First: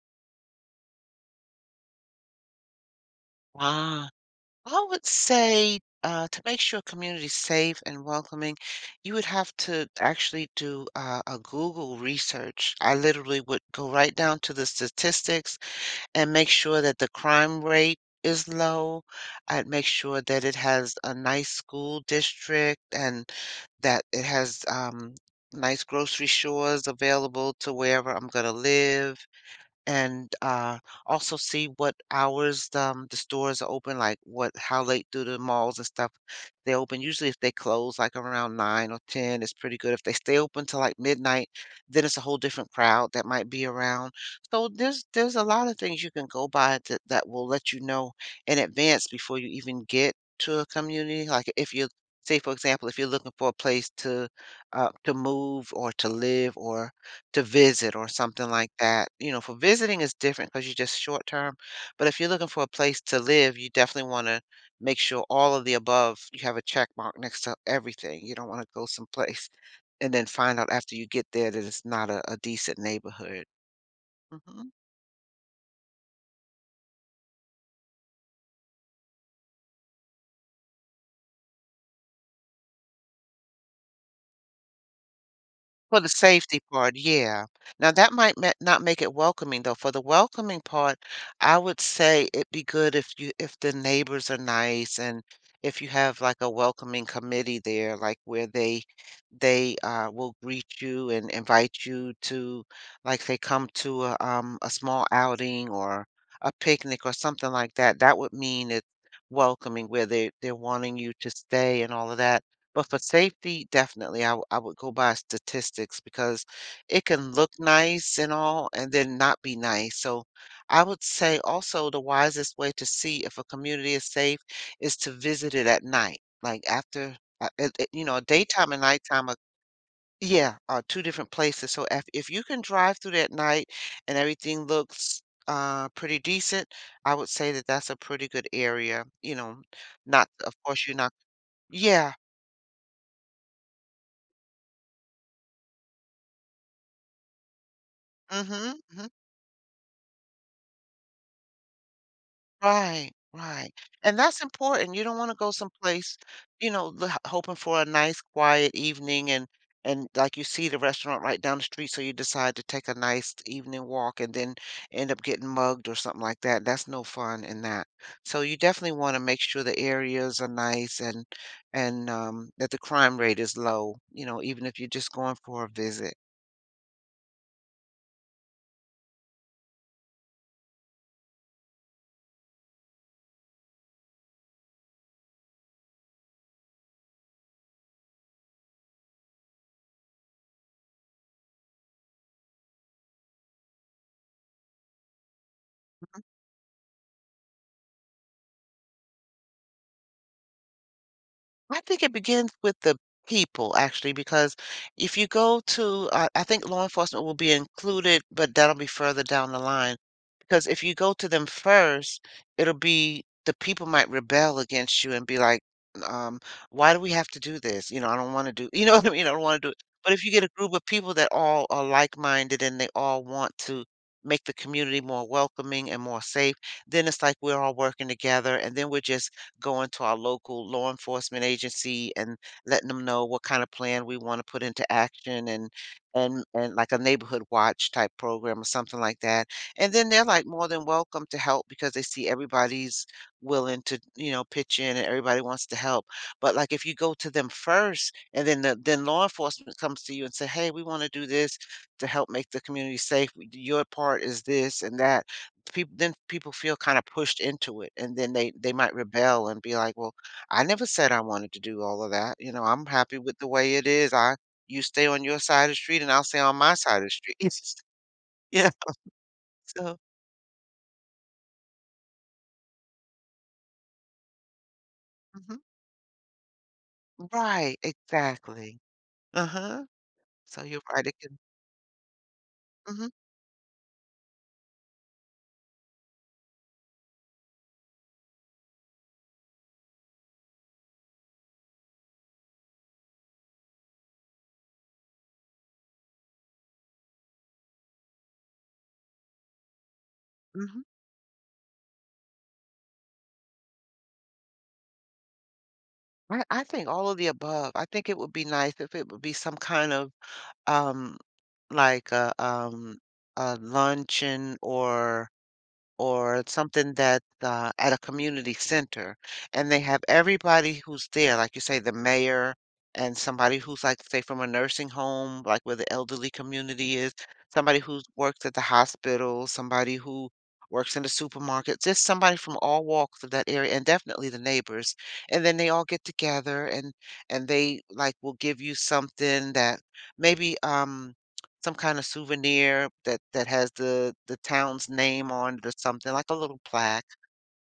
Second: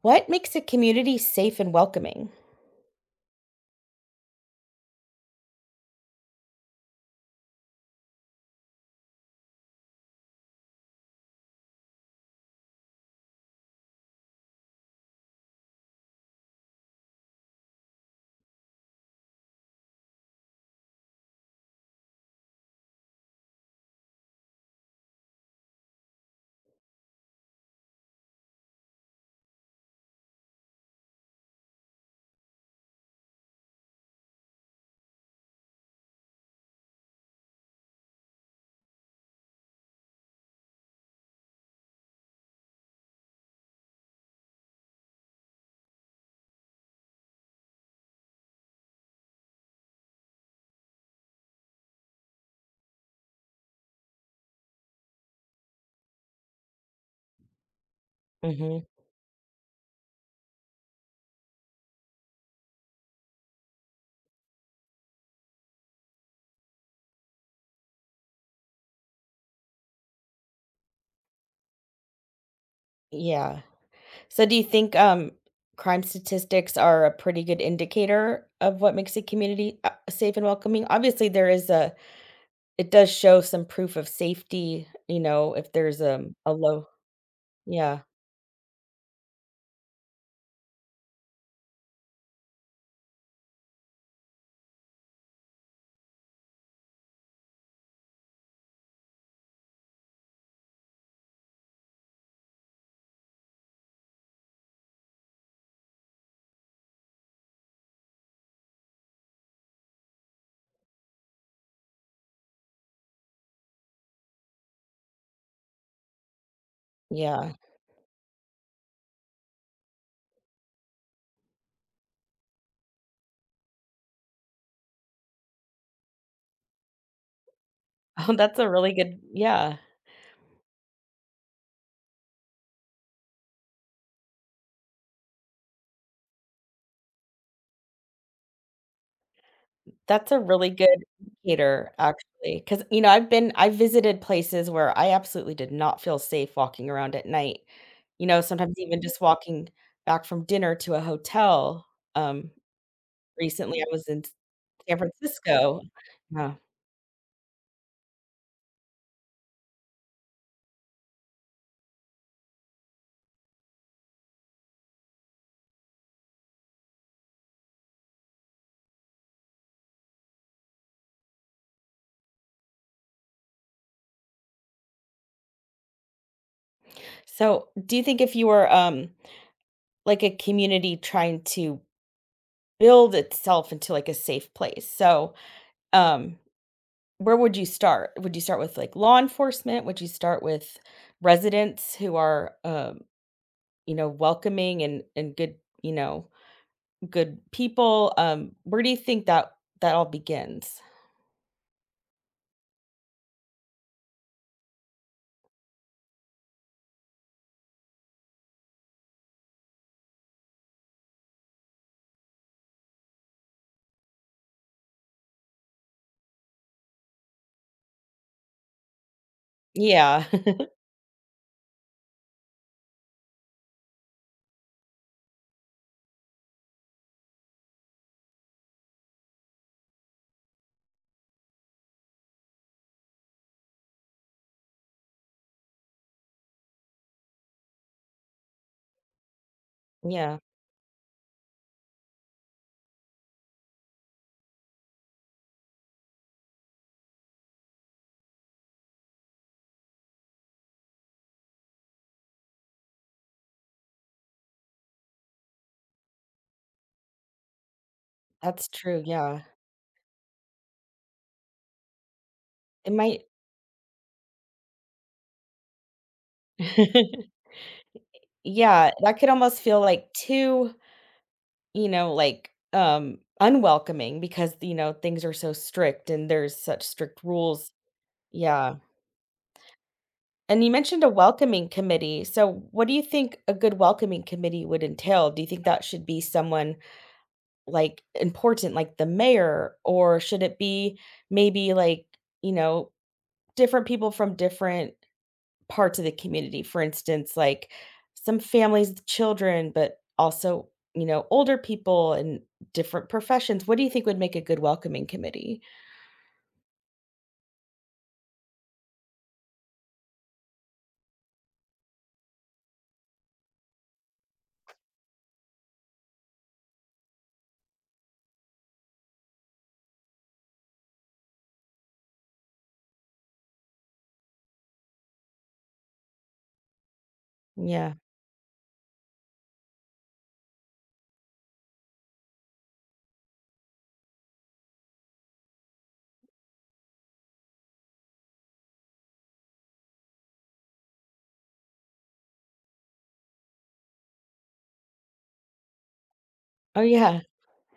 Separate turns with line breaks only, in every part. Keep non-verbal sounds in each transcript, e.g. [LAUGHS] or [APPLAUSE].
What makes a community safe and welcoming?
Ah, I would say to make sure a community is safe and welcoming, you would have to actually do a Google research. I literally would go right down to the statistics and make sure that the crime rate is low. I'd make sure that it has a nice school district and that it has nice grocery stores available to wherever I'm going to live and also see what hours the stores are open, like what how late do the malls and stuff they open. Usually, if they close like around nine or ten, it's pretty good. If they stay open till like midnight, then it's a whole different crowd that might be around. So there's a lot of things you can go by that will let you know in advance before you even get to a community. Like if you say, for example, if you're looking for a place to move or to live or to visit or something like
Hmm.
that. For visiting is different because 'cause you're just short term, but if you're looking for a place to live, you definitely wanna make sure all of the above, you have a check mark next to everything. You don't wanna go someplace [LAUGHS] and then find out after you get there that it's not a decent neighborhood.
Yeah. So do you
Mhm.
think crime statistics are a pretty good indicator of what makes a community safe and welcoming? Obviously there is a it does show some proof of safety, you know, if
For
there's
the
a
safety
low
part, yeah. Now
yeah.
that might ma not make it welcoming though. For the welcoming part, I would say it'd be good if the neighbors are nice and if you have like a welcoming committee there, like where they will greet you and invite you to, like, they come to a small outing or a picnic or something like that. That would mean it's welcoming where they're wanting you to stay and all of that, but for safety, definitely, I would go by statistics because it can look
Yeah. [LAUGHS]
nice and all and then not be nice. So I would say also the wisest way to see if a community is safe is to visit it at night, like after,
Oh, that's a
daytime and
really good,
nighttime are,
yeah.
yeah, are two different places. So, if you can drive through that night and everything looks pretty decent, I would say that that's a pretty good area, you know, not,
That's a
of
really
course, you're
good
not.
indicator,
Yeah.
actually, because you know, I've visited places where I absolutely did not feel safe walking around at night. You know,
Mm-hmm,
sometimes even
mm-hmm.
just walking back from dinner to a hotel, um,
Right, right,
recently I was
and
in
that's important.
San
You don't wanna go
Francisco.
someplace,
Yeah.
you know, the h hoping for a nice quiet evening and, like, you see the restaurant right down the street, so you decide to take a nice evening walk and then end up getting mugged or something like that. That's no fun in that. So you definitely wanna make sure the areas are nice and, that the crime rate is low, you know, even if you're just going for a visit.
So, do you think if you were, like, a community trying to build itself into, like, a safe place, so, um, where would you start? Would you start with, like, law enforcement? Would you start with residents who are, you know, welcoming and good, you
Mhm.
know, good people. Where do you think that that all begins?
I think it begins with the people, actually, because if you go to, I think law enforcement will be included, but that'll be further down the line. Because if you go to them first, it'll be the people might rebel against you and be like, um, why do we have to do this? You know, I don't want to do, [LAUGHS] what I mean? I don't want to do it. But
Yeah.
if you get a
[LAUGHS]
group of people that all are like-minded and they all want to make the community more welcoming and more safe, then it's like we're all working together, and then we're just going to our local law enforcement agency and letting them know what kind of plan we want to put into action and, like a neighborhood watch type program or something like that. And then they're
Yeah,
like more than welcome to help because they see everybody's willing to, you know, pitch in and everybody wants to help. But, like, if you go to them first and then then law enforcement comes to you and say, "Hey, we want to do this to help make the community safe. Your part is this and that." people then people feel kind of pushed into it, and then they
that's
they might
true, yeah.
rebel and be like, well, I never said I wanted to do all of that. You know, I'm
It
happy
might
with the way it is. I You stay on your side of the street and I'll stay on my side of the street. [LAUGHS]
[LAUGHS]
It's just— yeah.
Yeah, that could almost feel
So
like too you know, like, unwelcoming because, you know, things are so
mhm.
strict and there's such strict rules.
Right,
Yeah.
exactly. Uh-huh.
And
So
you
you're
mentioned
right,
a
it can.
welcoming committee. So, what do you
Hmm.
think a good welcoming committee would entail? Do you think that should be someone like important, like the mayor, or should it be maybe like, you know, different people from different parts of the community. For instance, like some families with children, but also,
Hmm.
you know, older people and different professions. What do you think would make a good welcoming committee?
I think all of the above. I think it would be nice if it would be some kind of, um like a, a luncheon or something that, at a community center, and they have everybody who's there, like you say, the mayor, and somebody who's like, say, from a nursing home, like where the elderly community is, somebody
Yeah.
who works at the hospital, somebody who works in the supermarket, just somebody from all walks of that area, and definitely the neighbors. And then they all get together and they, like, will give you something, that maybe, some kind of souvenir that has the town's name on it or something, like a little
Oh,
plaque,
yeah.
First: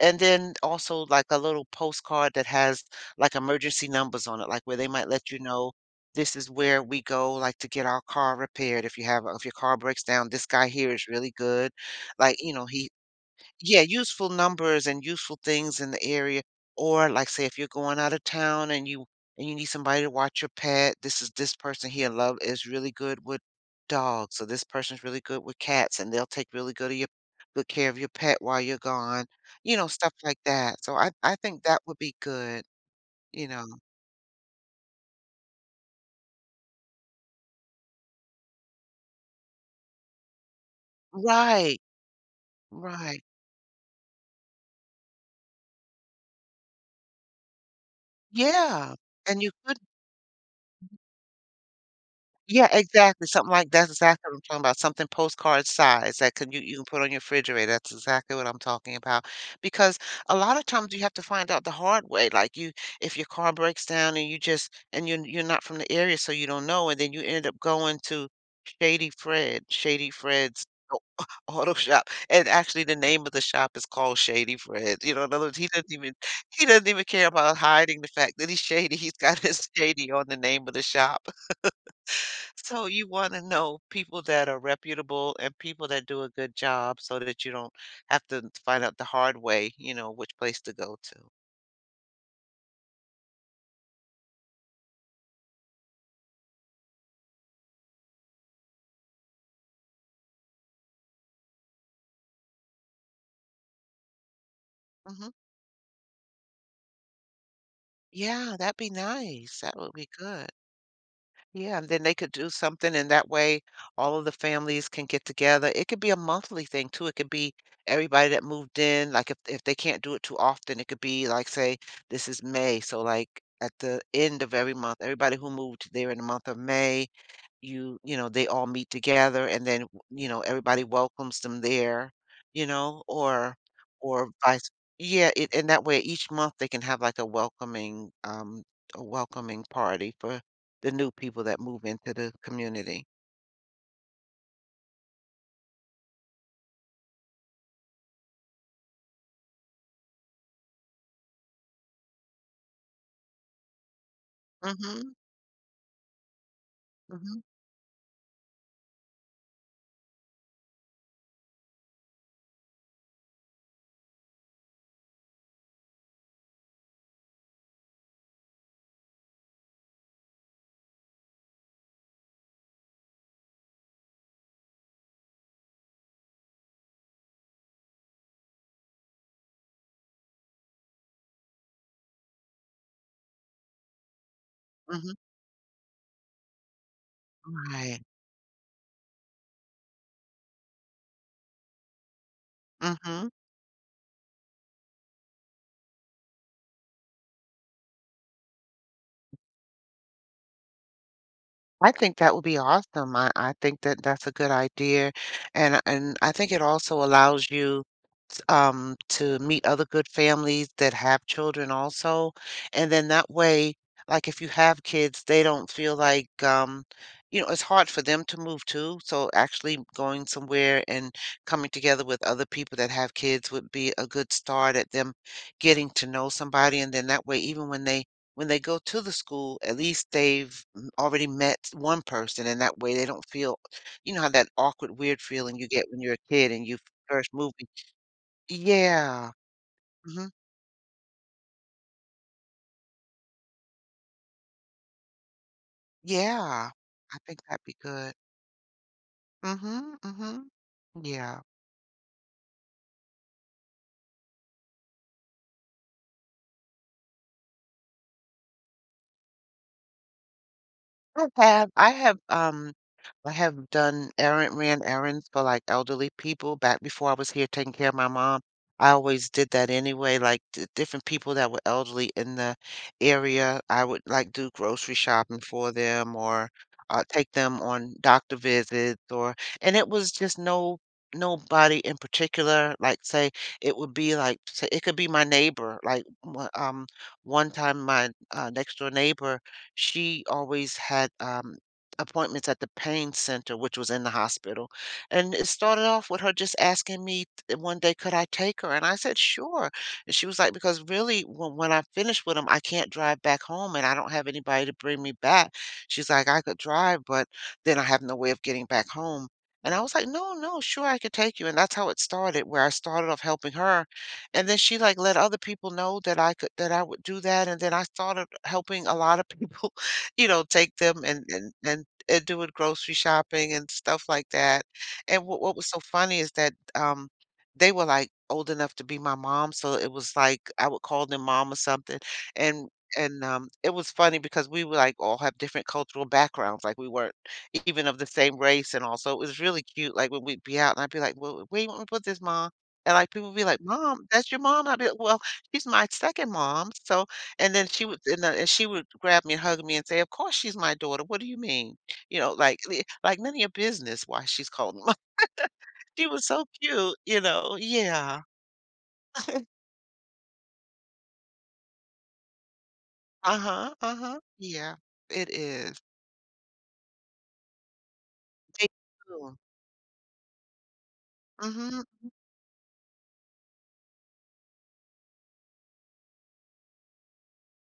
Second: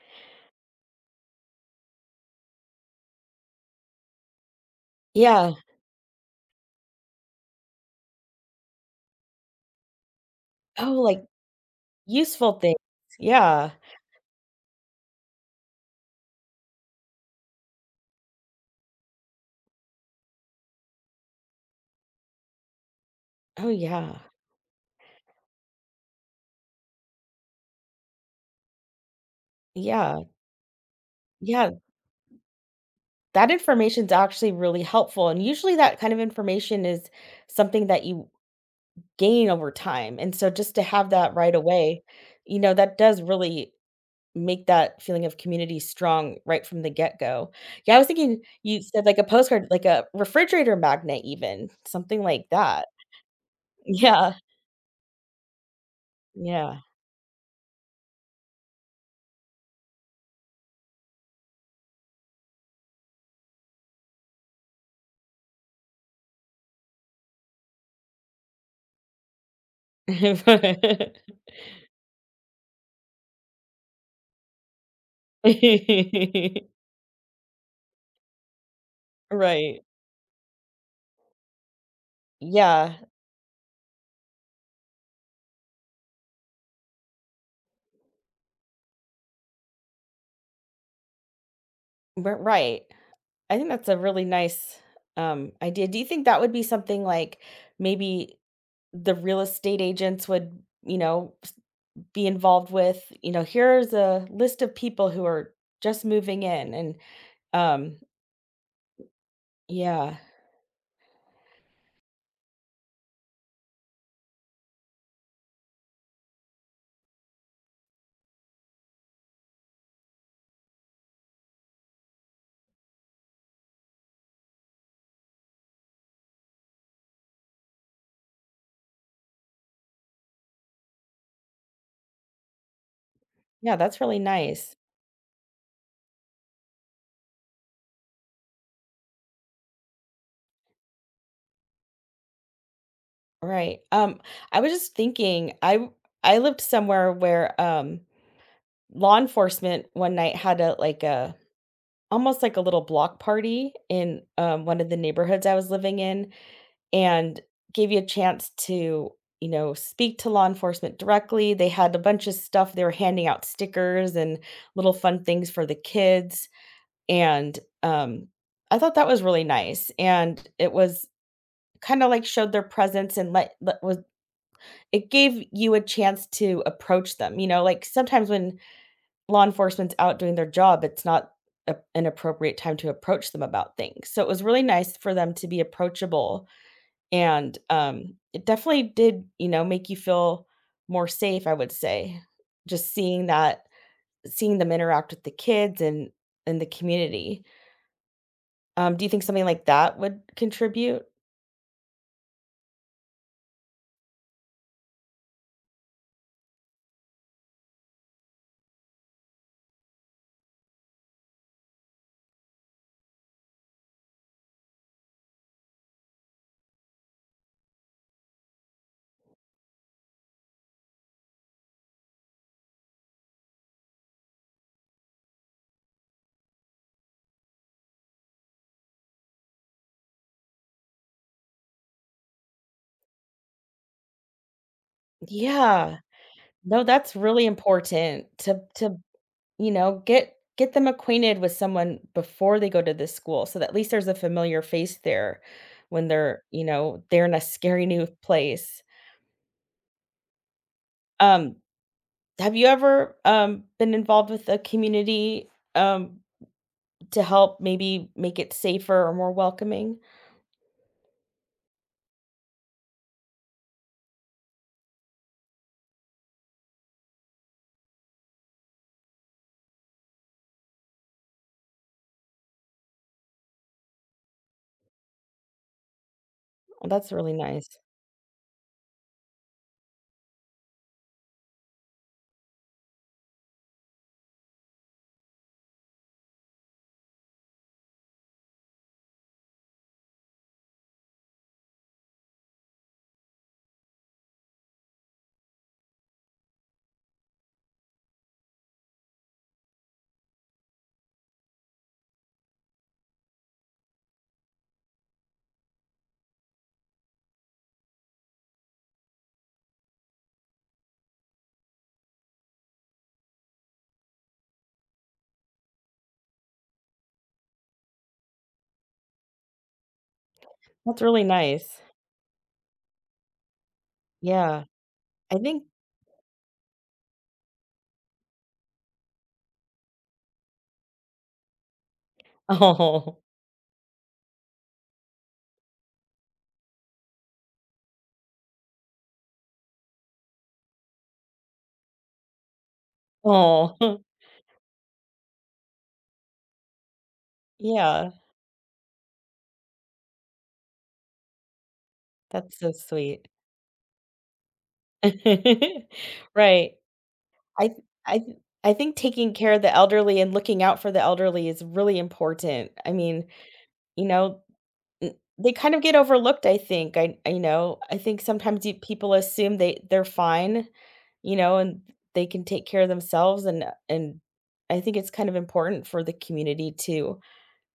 and then also like a little postcard that has like emergency numbers on it, like where they might let you
Yeah.
know, this is where we go, like, to get our car repaired. If you have— if your car breaks down, this guy here
Oh,
is
like
really good, like you
useful
know
things.
he
Yeah.
yeah, useful numbers and useful things in the area, or, like, say, if you're going out of town and you need somebody to watch your pet, this is— this person here love is really good with
Oh, yeah.
dogs, so this person's really good with cats, and they'll take really good of your— good care of your pet while you're gone, you know, stuff
Yeah.
like that. So I think
Yeah.
that would be good, you
That
know.
information's actually really helpful, and usually that kind of information is something that you gain over time, and so just to have that right
Right,
away, that does
right.
really make that feeling of community strong right from the get-go. Yeah, I was thinking you
Yeah,
said like a
and you
postcard,
could—
like a refrigerator magnet even, something like
yeah,
that.
exactly, something like that's exactly
Yeah,
what I'm talking about, something postcard size that can you— you
yeah.
can put on your refrigerator, that's exactly what I'm talking about, because a lot of times you have to find out the hard way, like, you— if your car breaks down and you just and you are— you're not from the area, so you don't know, and then you end up going to Shady Fred, Shady Fred's au
[LAUGHS]
auto shop, and actually the name of the shop is called Shady Fred. You know, in other words, he
[LAUGHS]
doesn't even care about hiding the fact that he's shady. He's got his [LAUGHS]
Right.
shady on the name of the shop. So
Yeah,
you want to know people that are reputable and people that do a good job so that you don't have to find out the hard way, you know, which place to go to.
r right. I think that's a really nice, idea. Do you think that would be something like maybe the real estate agents would, s- be involved with, here's a list of people who
Hmm.
are just moving in and um
Yeah, that'd be nice. That would be
yeah.
good. Yeah, and then they could do something, and that way all of the families can get together. It could be a monthly thing too. It could be everybody that moved in. Like, if they can't do it too often, it could be like, say, this is May, so, like, at the end of every month, everybody who moved there in the month of May, you know, they all meet together and then, you know, everybody welcomes them there, you know,
Yeah, that's really
or vice—
nice.
yeah, it— and that way each month they can have like a welcoming, a welcoming party for the new people that move into the community.
Right. Um, I was just thinking I lived somewhere where law enforcement one night had a like a almost like a little block party in one of the
Mm-hmm,
neighborhoods I was living in
mm-hmm,
and gave you a chance to, you know, speak to law enforcement directly. They had a bunch of stuff. They were handing out stickers and little fun things for the kids. And I thought that was really nice. And it was kind of like showed their presence and let, let was it gave you a chance to approach them. You know, like sometimes when law enforcement's out doing their job, it's not a, an appropriate time to approach them about things. So it was really nice for
mm-hmm.
them to be approachable and,
Right.
it definitely did, you know, make you feel more safe, I would say, just seeing
Mm-hmm.
that seeing them interact with the kids and the community. Do you think something like that would contribute?
I think that would be awesome. I think that that's a good idea, and I think it also allows you to meet other good families that have children also, and then that way, like, if you have kids, they don't feel like, you know, it's hard for them to move too. So actually going somewhere and coming together with other people that have kids would be a good start at them getting to know somebody, and then that way, even when they— when they go to the school, at least they've already met one person, and that way they don't feel, you know, how that awkward, weird feeling you get
Yeah.
when you're a kid and you
No, that's
first
really
moving.
important to
Yeah.
You know,
Mhm.
get them acquainted with someone before they go to this school so that at least there's a familiar face there when they're, you
Yeah.
know,
I
they're in
think
a
that'd be
scary new
good.
place.
Mhm, mhm. Yeah.
Um, have you ever, been involved with a community, um to help maybe make it safer or more welcoming?
I have I have um I have done errand— ran errands for like elderly people back before I was here taking care of my mom. I always did that anyway, like d different people that were elderly in the area. I would like do grocery shopping for them or
Oh, that's
take
really
them
nice.
on doctor visits or— and it was just no nobody in particular. Like say it would be like say it could be my neighbor. One time my next door neighbor, she always had appointments at the pain center, which was in the hospital. And it started off with her just asking me one day, could I take her? And I said, sure. And she was like, because really, when I finish with him, I can't drive back home and I don't have anybody to bring me back. She's like, I could drive, but then I have no way of getting back home. And I was like, no, no, sure, I could take you. And that's how it started, where I started off helping her, and then she, like, let other people know that I would do that, and then I started helping a lot of people, [LAUGHS] take them
That's really
and
nice.
doing grocery shopping and stuff like that.
Yeah,
And
I
what
think
was so funny is that, they were, like, old enough to be my mom, so it was like I would call them mom or something,
[LAUGHS]
and
Oh,
it was funny because we were, like, all have different cultural backgrounds, like, we weren't even of the same race and all, so it was really cute, like, when we'd be out and I'd be like, "Well, where you want me to put this, ma?" And, like, people would be like,
oh,
"Mom, that's your mom?" I'd be like, "Well, she's my 2nd mom, so," and then
[LAUGHS] Yeah,
she would grab me and hug me and say, "Of course she's my daughter, what do you mean?" You know,
that's so sweet.
none of your business why she's called mom. [LAUGHS]
[LAUGHS]
She was so
Right.
cute, you know?
I th I
Yeah.
th I think taking
[LAUGHS]
care of the elderly and looking out for the elderly is really important. I mean,
Uh-huh,
you
uh-huh.
know,
Yeah,
n
it
they kind
is.
of get overlooked, I think. I you know, I think sometimes
They
you people
do.
assume they're fine, you know, and
Mhm.
they can take care of themselves, and I think it's kind of important for the community to,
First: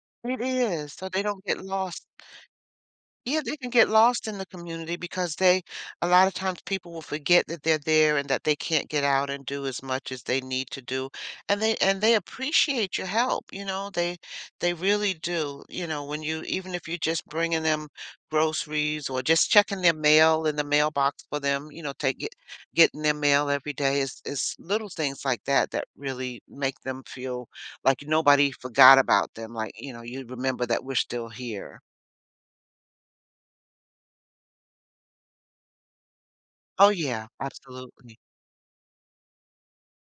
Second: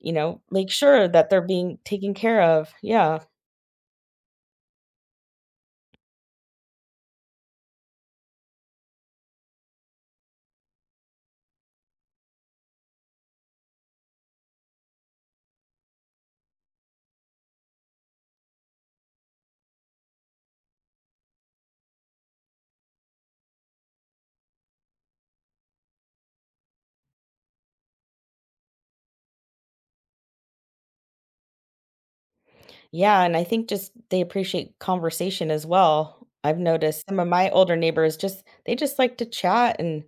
you know,
It
make
is,
sure
so they
that they're
don't get
being
lost.
taken care of. Yeah.
Yeah, they can get lost in the community because they, a lot of times people will forget that they're there and that they can't get out and do as much as they need to do. And they appreciate your help, you know, they really do. You know, when you, even if you're just bringing them groceries or just checking their mail in the mailbox for them, you know, getting their mail every day is little things like that that really make them feel like nobody forgot about them, like, you know, you remember that we're still here.
Yeah, and I think just they appreciate conversation as well. I've
Oh,
noticed some of
yeah,
my older neighbors
absolutely.
just they just like to chat and,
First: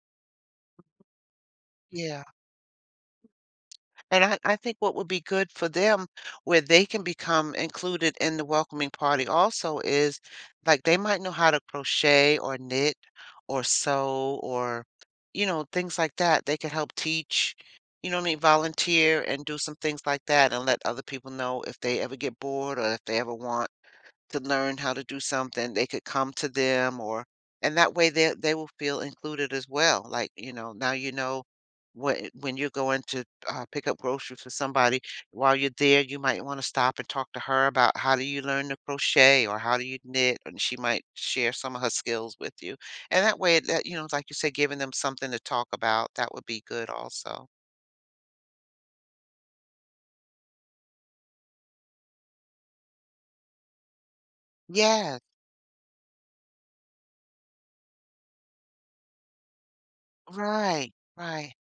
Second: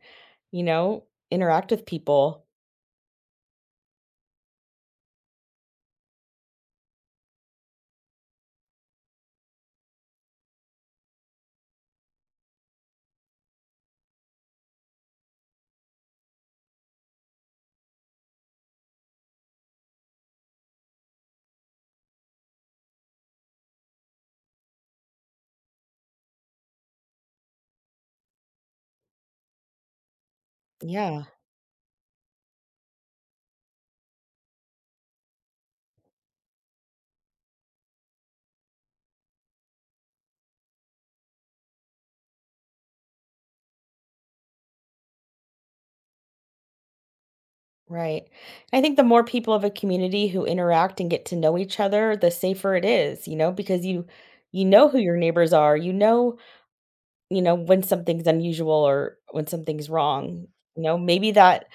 you know, interact with
Yeah,
people.
and I think what would be good for them, where they can become included in the welcoming party also is, like, they might know how to crochet or knit or sew or, you know, things like that. They could help teach, you know what I mean, volunteer and do some things like that and let other people know if they ever get bored or if they ever want to learn how to do something, they could come to them, or and that way they will feel included as well. Like, you know, now you
Yeah,
know when you're going to pick up groceries for somebody, while you're there, you might want to stop and talk to her about how do you learn to crochet or how do you knit, and she might share some of her skills with you. And that way, that you know, like you said, giving them something to talk about, that would be good also.
right. I think the more people of a community who interact and get to know each other, the safer it is, you know, because you know who your
Yes,
neighbors are. You know when something's unusual or when something's wrong. You
right,
know, maybe
right.
that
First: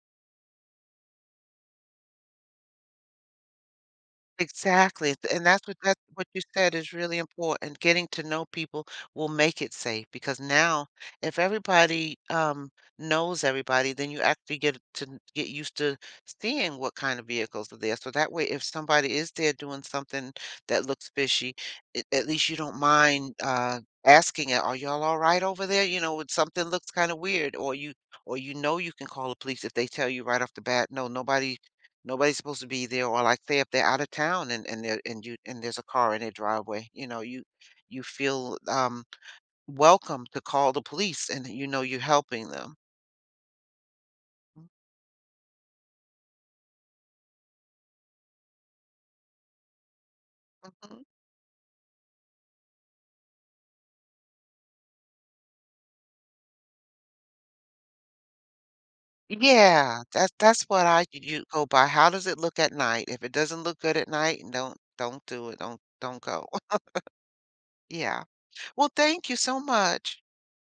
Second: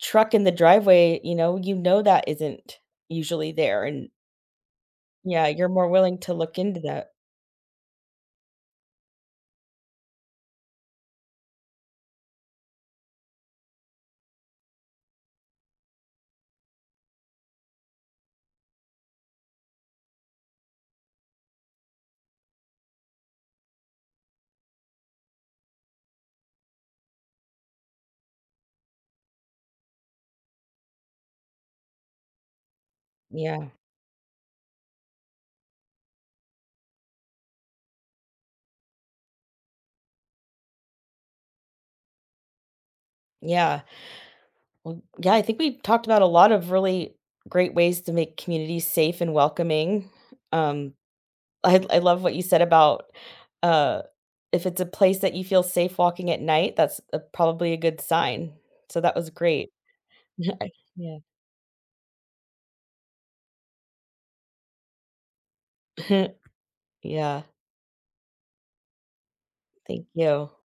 truck in the driveway, you know that isn't usually there and
Exactly, th and
Yeah,
that's
you're
what
more willing to
you
look
said
into
is
that.
really important. Getting to know people will make it safe because now if everybody, knows everybody, then you actually get used to seeing what kind of vehicles are there, so that way, if somebody is there doing something that looks fishy, at least you don't mind, asking it, "Are y'all alright over there?" You know, when something looks kinda weird, or you know you can call the police if they tell you right off the bat, "No, nobody's supposed to be there, or, like, say,
Yeah,
if they're out of town and there and you and there's a car in their driveway, you know, you feel, welcome to call the police and you know you're helping them.
yeah. Well, yeah, I think we talked about a lot of really great ways to make communities safe and welcoming.
Mm.
Um,
Mhm.
I love what you said about, uh, if it's a place that you feel safe walking at night, that's a probably a good sign. So that was great.
Yeah, that's
[LAUGHS]
what I
Yeah.
you go by. How does it look at night? If it doesn't look good at night, don't do it. Don't
[LAUGHS]
don't
Yeah.
go. [LAUGHS]
Yeah.
Yeah. Well, thank you so
Thank
much.
you.